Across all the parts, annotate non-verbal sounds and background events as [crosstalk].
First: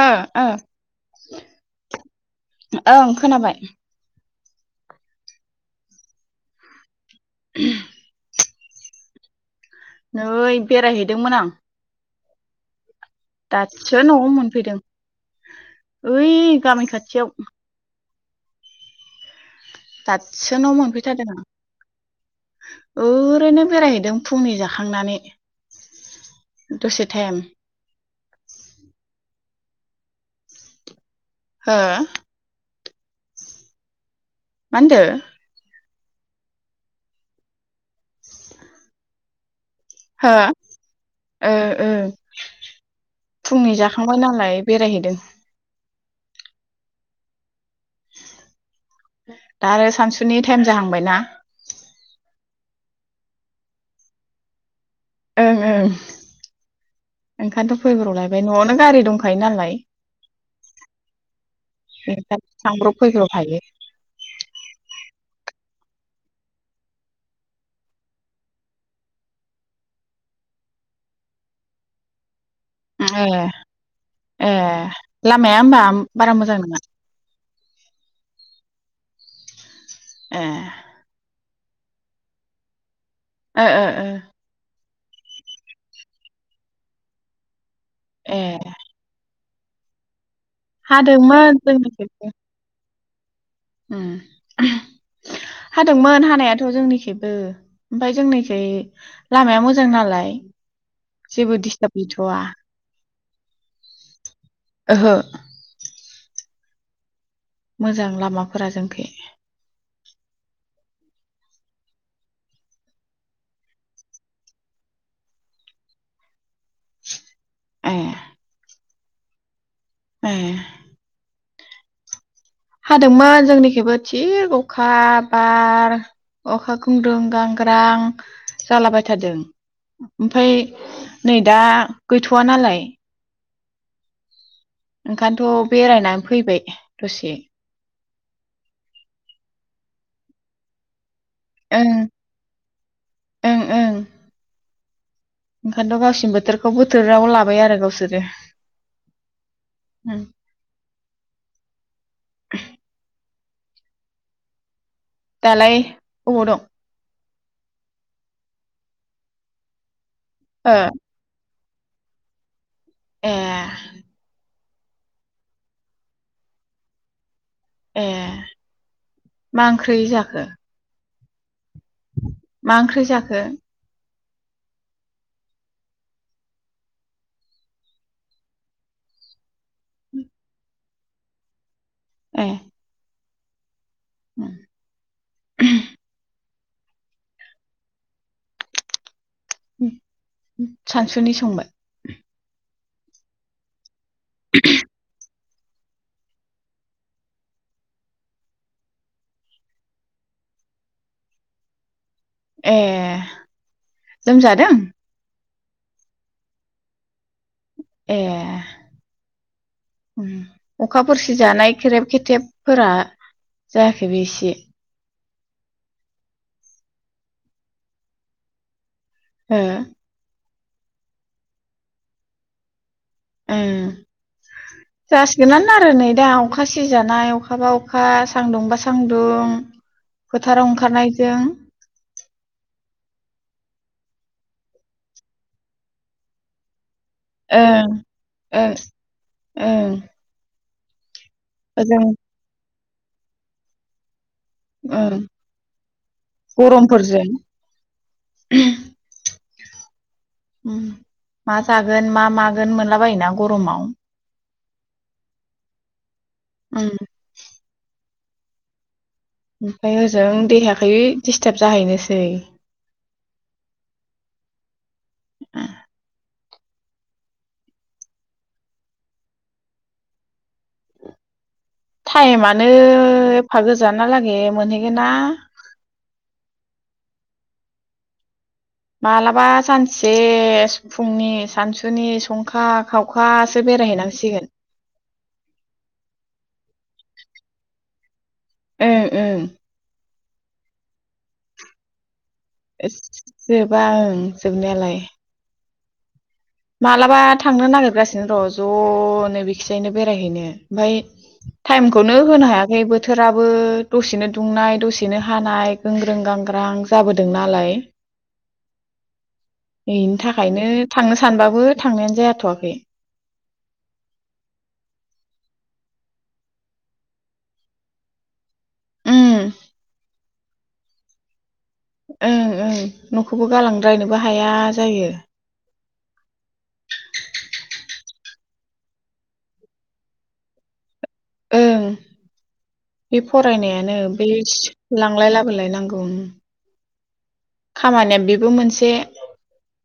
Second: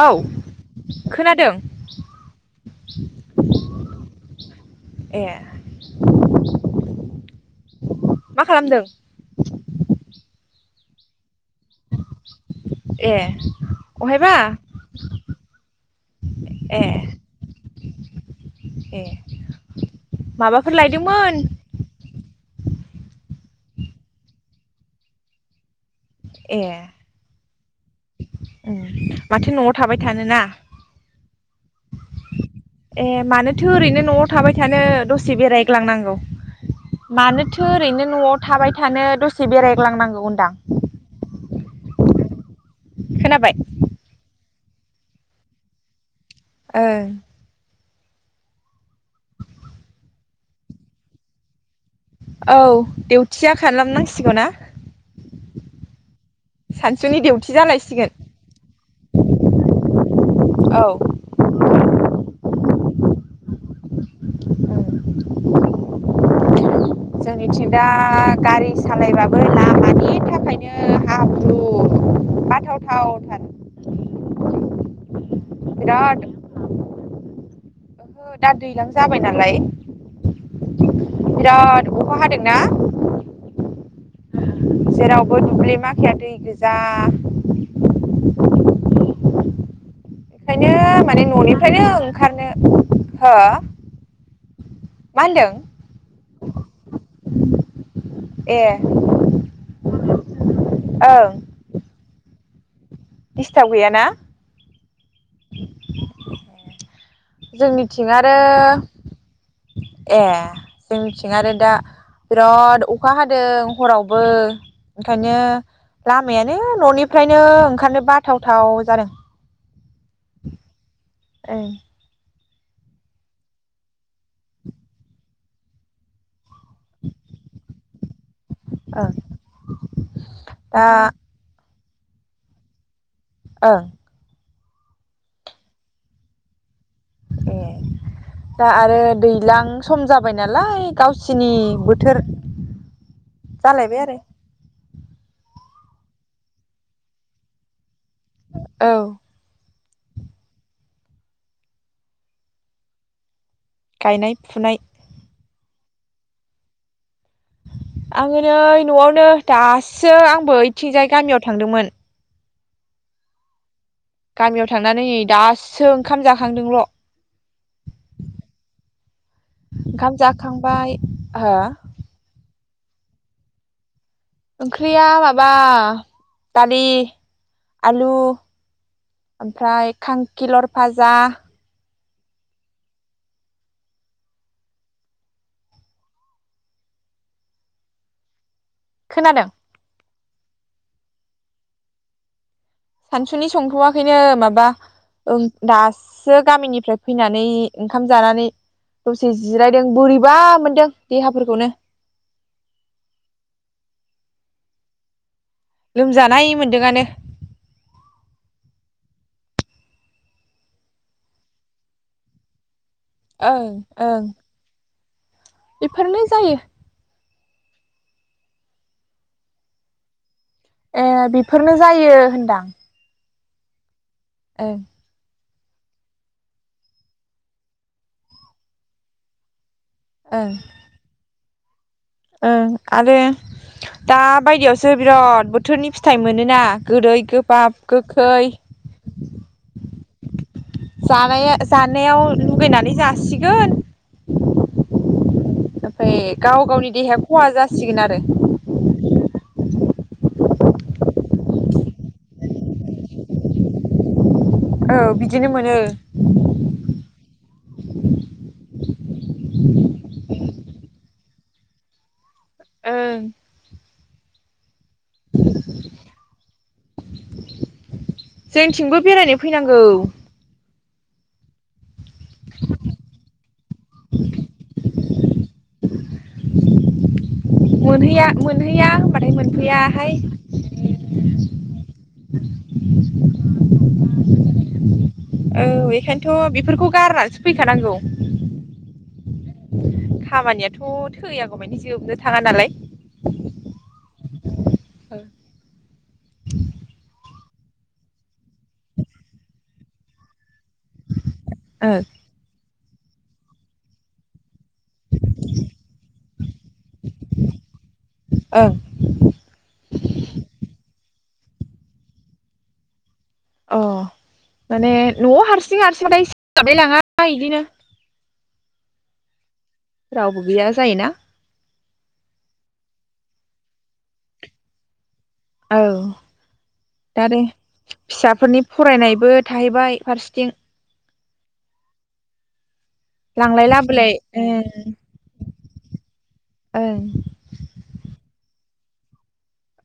ओ ओ खोनादों ओं खोनाबाय ए [inaudible] मा खालामदों। नै बेरायहैदोंमोन आं ए दासो न'आव अहायबा मोनफैदों ओइ ए गामि खाथियाव ए दासो न' माबाफोर लायदोंमोन मोनफैथारदों आं ओरैनो बेरायहैदों फुंनि जाखांनानै ए दसे थाइम उम माथो न'आव थाबाय थानोना हो ए मानोथो ओरैनो न' थाबाय मा थानो होनदो दसे बेरायग्लांनांगौ मानोथो ओरैनो न'आव थाबाय थानो दसे बेराय ग्लांनांगौ हो होनदां ओ ओ खोनाबाय फुंनि जाखांबाय नालाय बेरायहैदों ओ दा आरो सानसुनि टाइम जाहांबाय ना? औ देवउटिया खालामनांसिगौ ना? ओं ओं सानसुनि देउथि ओंखायनोथ जालायसिगोन फैब्रावलायबाय नआवनो गारि दंखायो नालाय औ बे स [unintelligible] फैब्रब हायो उम जोंनिथिं दा गारि सालायबाबो लामानि थाखायनो हाब्रु ए बाथावथावथार ए लामाया होनबा बिराद बारा मोजां नङा दा दैज्लां जाबाय नालाय । [unintelligible] अखा हादोंना? [unintelligible] जेरावबो दुब्लि माखाया दै गोजा । ए बेखायनो माने हादोंमोन ननिफ्रायनो जोंनिखैबो ओंखारनो हो? [unintelligible] मा होनदों हादोंमोन हानायाथ जोंनिखबो ओमफफ्राय जोंनिखै ए लामाया मोजां नालाय ओं जेबो दिसताब गैथआ ग'वा दिस्टार्ब गैयाना जोंनिथिं मोजां आरो लामाफोरा जोंखै ए जोंनिथिं आरो दा बिराद अखा हादों हरावबो ओंखायनो लामायानो ननि फ्रायनो ए ओंखारनो बाथावथाव जादों । ए ओं हादोंमोन जोंनिखबो थिग अखा बार अखा ग्रुं गांगरां जालाबाय ओं थादों ओमफ्राय दा नै दा गैथवा नालाय ओं ओंखायनोथ बेरायनानै फैबाय दसे ए दा आरो दैज्लां सम जाबाय नालाय गाव [unintelligible] ओं बोथोर जालायबाय आरो ओंखायथ' गावसिनि बोथोरखौ बोथोराव लाबाय आरो गावसोर । औ । उम्म । गायनाय फुनाय लाय अबाव दं? आंङो नै न'आवनो दास सो आंबो ओ इथिंजाय गामियाव थ थांदोंमोन । ए । गामियाव थांनानै नै दासो ओंखाम जाखांदोंल' । ए मा ओंख्रि ओंखाम जाखो? जाखांबाय हो? मा ओंख्रि जाखो? ओंख्रिया माबा दालि आलु । ओमफ्राय खांखिलर । फाजा । ए । उम्म । खोनादों? सानसुनि संबाय? सानसुनि संथ'वा खोयनो माबा ओं दासो गामिनिफ्राय फैनानै ओंखाम जानानै दसे जिरायदों बोरैबा मोनदों देहाफोरखौनो । ए लोमजादों? लोमजानाय मोन्दोंआनो । ए अखा फोरसिजानाय खेरेब खेथेबफोरा । ओं ओं । बेफोरनो जायो । हो । ए बेफोरनो जायो होनदां । ए । [unintelligible] [unintelligible] नान आरो नै दा अखा सिजानाय अखााबा अखा सान्दुं बा सान्दुं । ओं फोथाराव ओंखारनायजों । ओं आरो दा बायदियावसो बिराद बोथोरनि फिथाइ मोनोना । गोदै गोबाब ओं गोखै । ओं ओं [inaudible] जानाया जों जानायाव लुगैनानै । जासिगोन ओं । ओमफ्राय गाव गावनि देहाया गरमफोरजों खहा जासिगोन आरो । उम्म मा जागोन मा मागोन मोनला बायोना गरमाव? औ बिदिनो मोनो। उम ओमफ्राय ओजों देहाखै दिस्टाब जाहैनोसै। ओं जोंथिंबो बेरायनो फैनांगौ। टायेमानो फा गोजाना लागै मोनहैगोनना? मोनहैया मोनहैया होनबाथाय मालाबा सानसे मोनफैयाहाय फुंनि सानसुनि संखा खावखासो बेरायहैनांसिगोन। थ बेफोरखौ गारनानैसो फैखानांगौ। ओं ओं खामानियाथ' थैयागौ मानि जोबनो थाङा नालाय एस जोबा ओं जोबनायालाय मालाबा थांनो नागिरगासिनो र ज'नो बेखिजायनो बेरायहैनो। ओमफाय ओं टाइमखौनो होनो हाया बे बोथोराबो दसेनो दुंनाय दसेनो हानाय गोंग्रों गांग्रां जाबोदों नालाय ओं बेनि थाखायनो थांनोस सानबाबो थांनायानो जायाथ'वाखै। अ माने न'आव हारसिं हारसिंखाय सोलाबलाय लाङा इदिनो उम रावबो गैया जायोना। ओं ओं न'खौबो गालांद्रायनोबो हाया जायो। औ दा आरो फिसाफोरनि फरायनायबो थाहैबाय फारसेथिं। ओं बे लांलाय फरायनायानो लाबोलाय बैस ओं लांलाय लाबोलाय नांगौ उम ओं खामानिया बेबो मोनस से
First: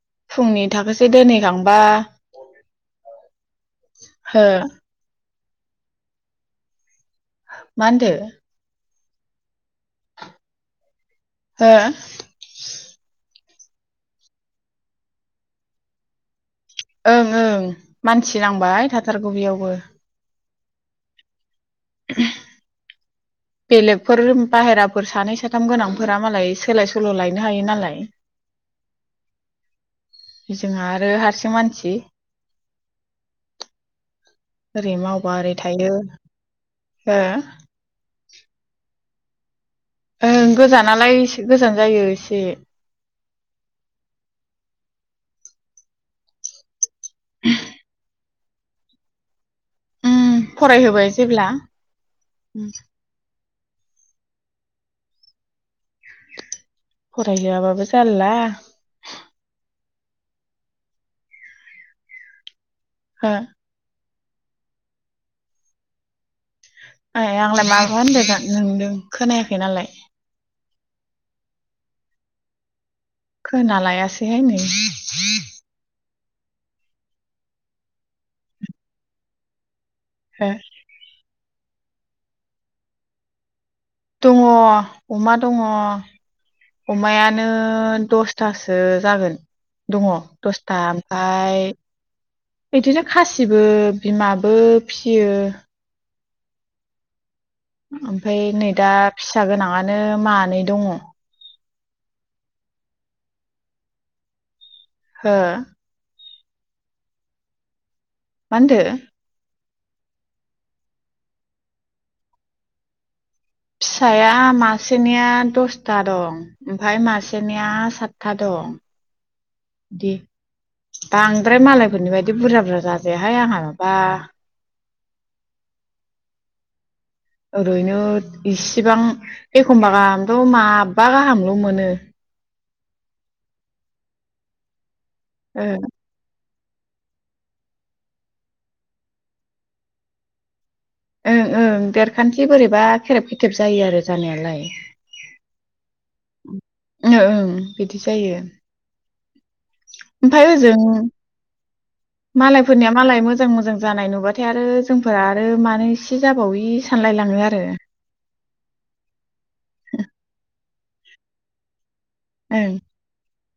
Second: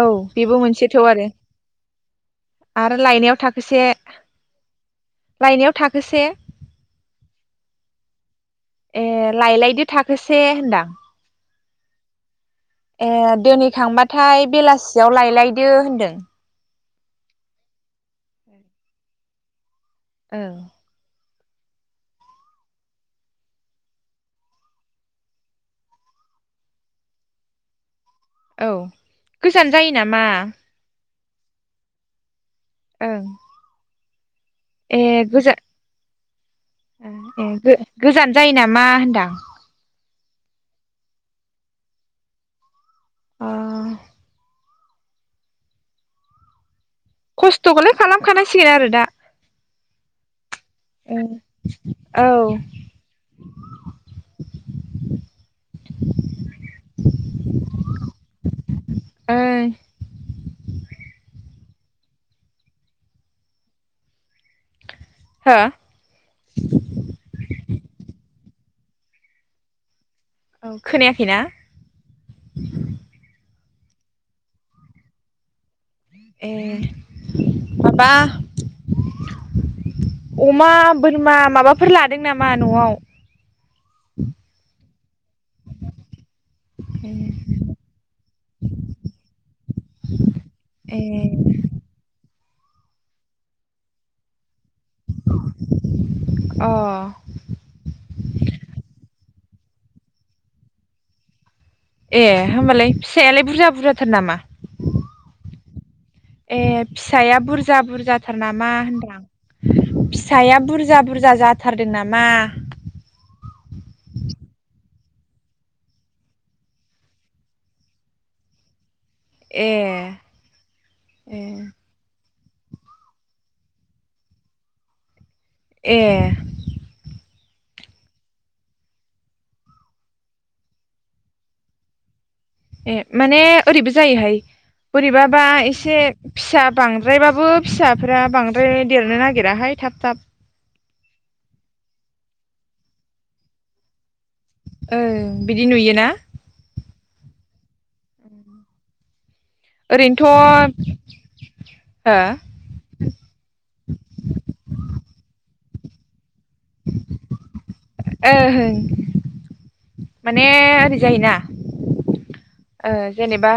औ बेबो फुंनि मोनसेथ' आरो थाखोसे दोनहैखांबा आरो लायनायाव थाखोसे हो लायनायाव थाखोसे मा होनदो? ए लायलायदो थाखोसे होनदां। हो? एद दोनैखांबाथाय बेलासियाव लायलायदो होनदों। ओं ओं मानसि नांबाय थाथारगौ बेयावबो। ओं [inaudible] बेलेगफोर बाहेराफोर सानै साथाम गोनांफोरा मालाय सोलाय सोल' लायनो हायो नालाय। औ गोजान जायो नामा जों आरो हा से मानसि। ओं ओरै मावबा ओरै गोजा थायो। ए हो ए गो-गोजान जायो नामा होनदां। ओ गोजानालाय से गोजान जायो एसे। अ खस्थ'खौलाय खालाम खानांसिगोन आरो दा। उम। फरायहोबाय ओं जेब्ला। औ फरायहोआबाबो जारला। ओं हा? हा? आइ आंलाय माबा होनदों नोंदों खोनायाखै नालाय। औ खोनायाखै ना? खोना लायासैहाय नै। ए माबा हो अमा बोरमा माबाफोर लादों नामा न'आव? दङ। अमा दङ अमायानो दसथासो जागोन दङ दसथा ए ओमफ्राय बिदिनो खासिबो बिमा बो फियो। अ ओमफाय नै दा फिसा गोनाङानो मानै दङ। ए होमबालाय फिसायालाय बुरजा बुरजाथार नामा? हो? ए फिसाया बुरजा बुर जाथार नामा होनदो होनदां? फिसाया बुरजा बुरजा जाथारदों नामा? फिसाया मासेनिया दसथा दं ओमफ्राय मासेनिया सातथा दं। ए दे ए बांद्राय मालायफोरनि बाय दि बुरजा बुरजा जाजायाहाय आंहा माबा। ए ओरैनो इसिबां एखमबा गाहामथ' माबबा गाहामल' मोनो। ए माने ओरैबो जायोहाय। बोरैबाबा ओ एसे फिसा बांद्रायबाबो फिसाफोरा बांद्राय देरनो नागिराहाय थाब थाब। ओ ओ देरखान्थि बोरैबा खेरेब खेथेब जायो आरो। जानायालाय ओं बिदि नुयोना ओ ओं। बिदि जायो। ओमफ्राय ओजों ओरैनोथ' मालायफोरनिया मालाय मोजां मोजां जानाय नुबाथाय आरो जोंफोरा आरो मा नैसो जाबावै सानलायलाङो आरो। ओ माने ओरै जायोना ओं ओ जेनेबा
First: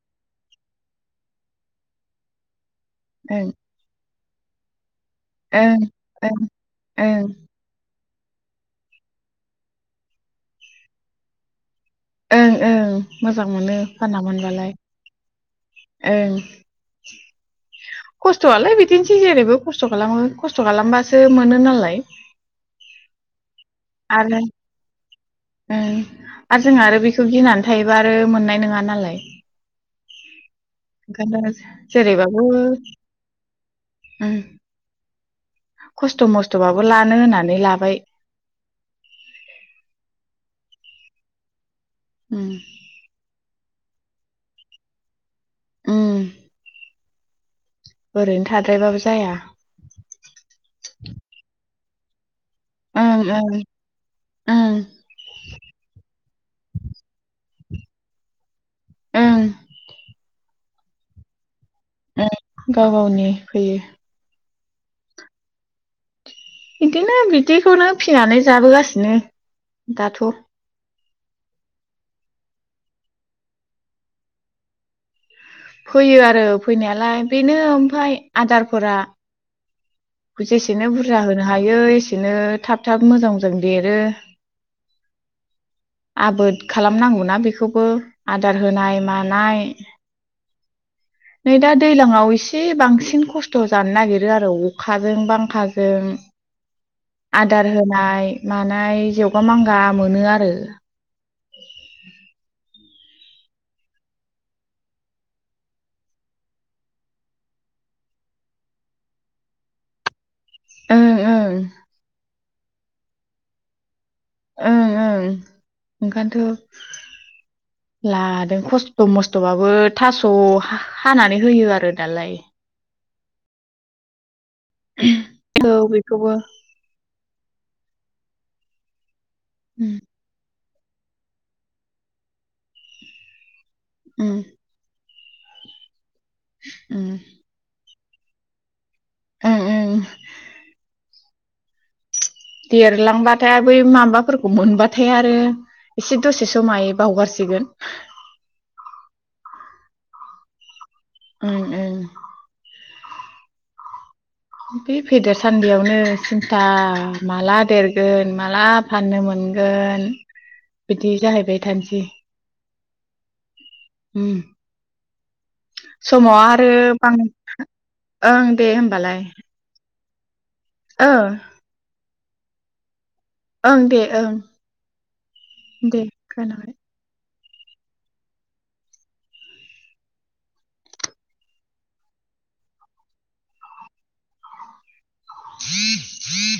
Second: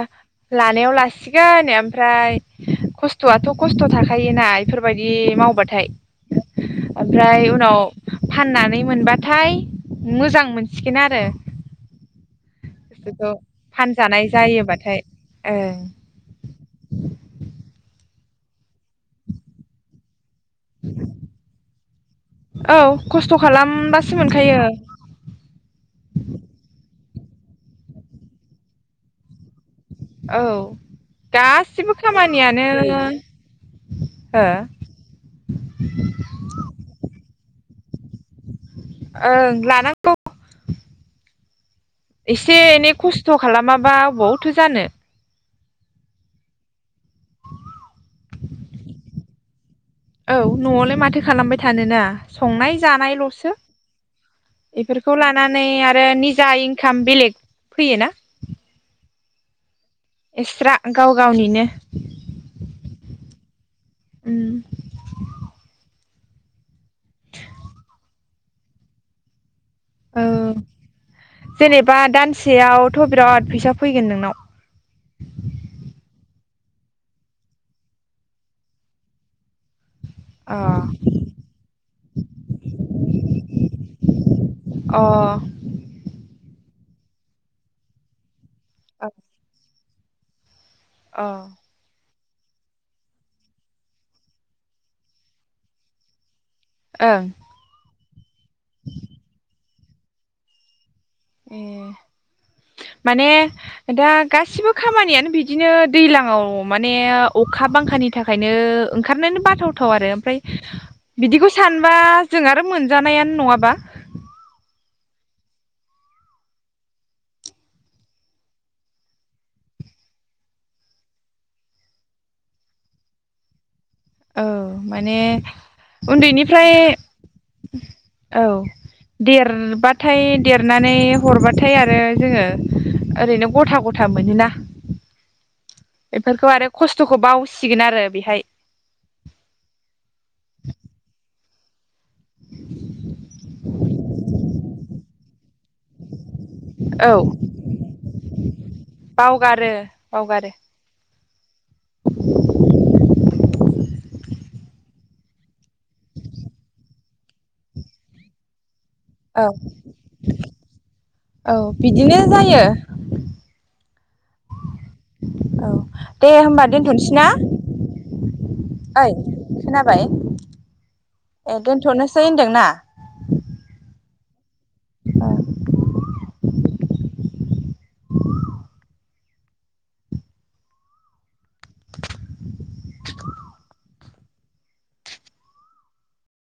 लानायाव लासिगोन ओमफ्राय ओं खस्थ'आथ' खस्थ' थाखा योना एफोर बायदि ओं मावबाथाय ओं ओं ओमफ्राय उनाव फाननानै मोनबाथाय मोजां मोनसिगोन आरो। ओं ओं गोसोखौ मोजां मोनो फानना फानजानाय मोनबालाय जायोबाथाय ओं ओं। खस्थ'आलाय बिदिनोसै जेरैबो खस्थ' खालामो। खस्थ' खालामबासोमोनो नालाय। औ खस्थ' खालामबासो मोनखायो जोंहा आरो बिखौ गिनानै थायोबा आरो मोननाय नोङा नालाय। औ। ओंखायनो गासिबो जेरैबाबो खामानियानो हो उम खस्थ' मस्थ'बाबो लानो होननानै लाबाय। ओं लानांगौ। उम एसे एनै खस्थ' खालाम माबा अबावथो जानो। ओम। जाया औ न'आवलाय माथो खालामबाय था थानोना? संनाय ओं जानायल'सो ओं ओं बेफोरखौ लानानै आरो नि जा इनकाम बेलेग फैयोना ओम। एक्सट्रा गाव गावनिनो। उम गाव गावनि फैयो। उम बिदिनो बिदिखौनो फिनानै जाबोगासिनो औ दाथ' जेनेबा दानसेयावथ बिराद फैसा फैगोन नोंनाव फैयो आरो फैनायालाय बेनो ओमफ्राय आदारफोरा जेसेनो बुरजा होनो हायो एसेनो थाब थाब मोजां मोजां देरो अ आबोद खालामनांगौ ना बेखौबो आदार होनाय मानाय अ नै दा दैलाङाव एसे बांसिन खस्थ जानो नागिरो आरो अखाजों बांखाजों अ आदार होनाय मानाय जेवगा मांगा मोनो आरो ए माने दा गासिबो खामानियानो बिदिनो दैलाङाव माने अखा बांखानि थाखायनो ओंखारनानो बाथावथाव आरो ओमफ्राय ओं बिदिखौ ओं सानबा जोंहा आरो मोनजानायानो नङाबा। उम उम ओंखायथ लादों खस्थ मस्थ बाबो थास हानानै होयो आरो दालाय औ माने औ बेखौबो उन्दैनिफ्राय औ उम देरबाथाय देर नानै हरबाथाय आरो जोङो ओरैनो गथा गथा उम मोनोना बेफोरखौ आरो उम खस्थखौ बावसिगोन आरो बेहाय उम उम देरलांबाथाय बै माबाफोरखौ मोनबाथाय आरो एसे दसे समाय औ बावगारसिगोन बावगारो बावगारो ओं ओं [inaudible] बे फेदेर सान्दियावनो सिन्था माला देरगोन माला फाननो औ मोनगोन बिदि जाहैबाय थानोसै बिदिनो [inaudible] ओम औ दे समाव होमबा आरो दोनथ'नोसै बां ना ओं दे होमबालाय बाय ओ ए दोनथनोसै सै होनदोंना? ओं दे ओं। ओ दे खोनाबाय। ग [unintelligible] ह ह [unintelligible]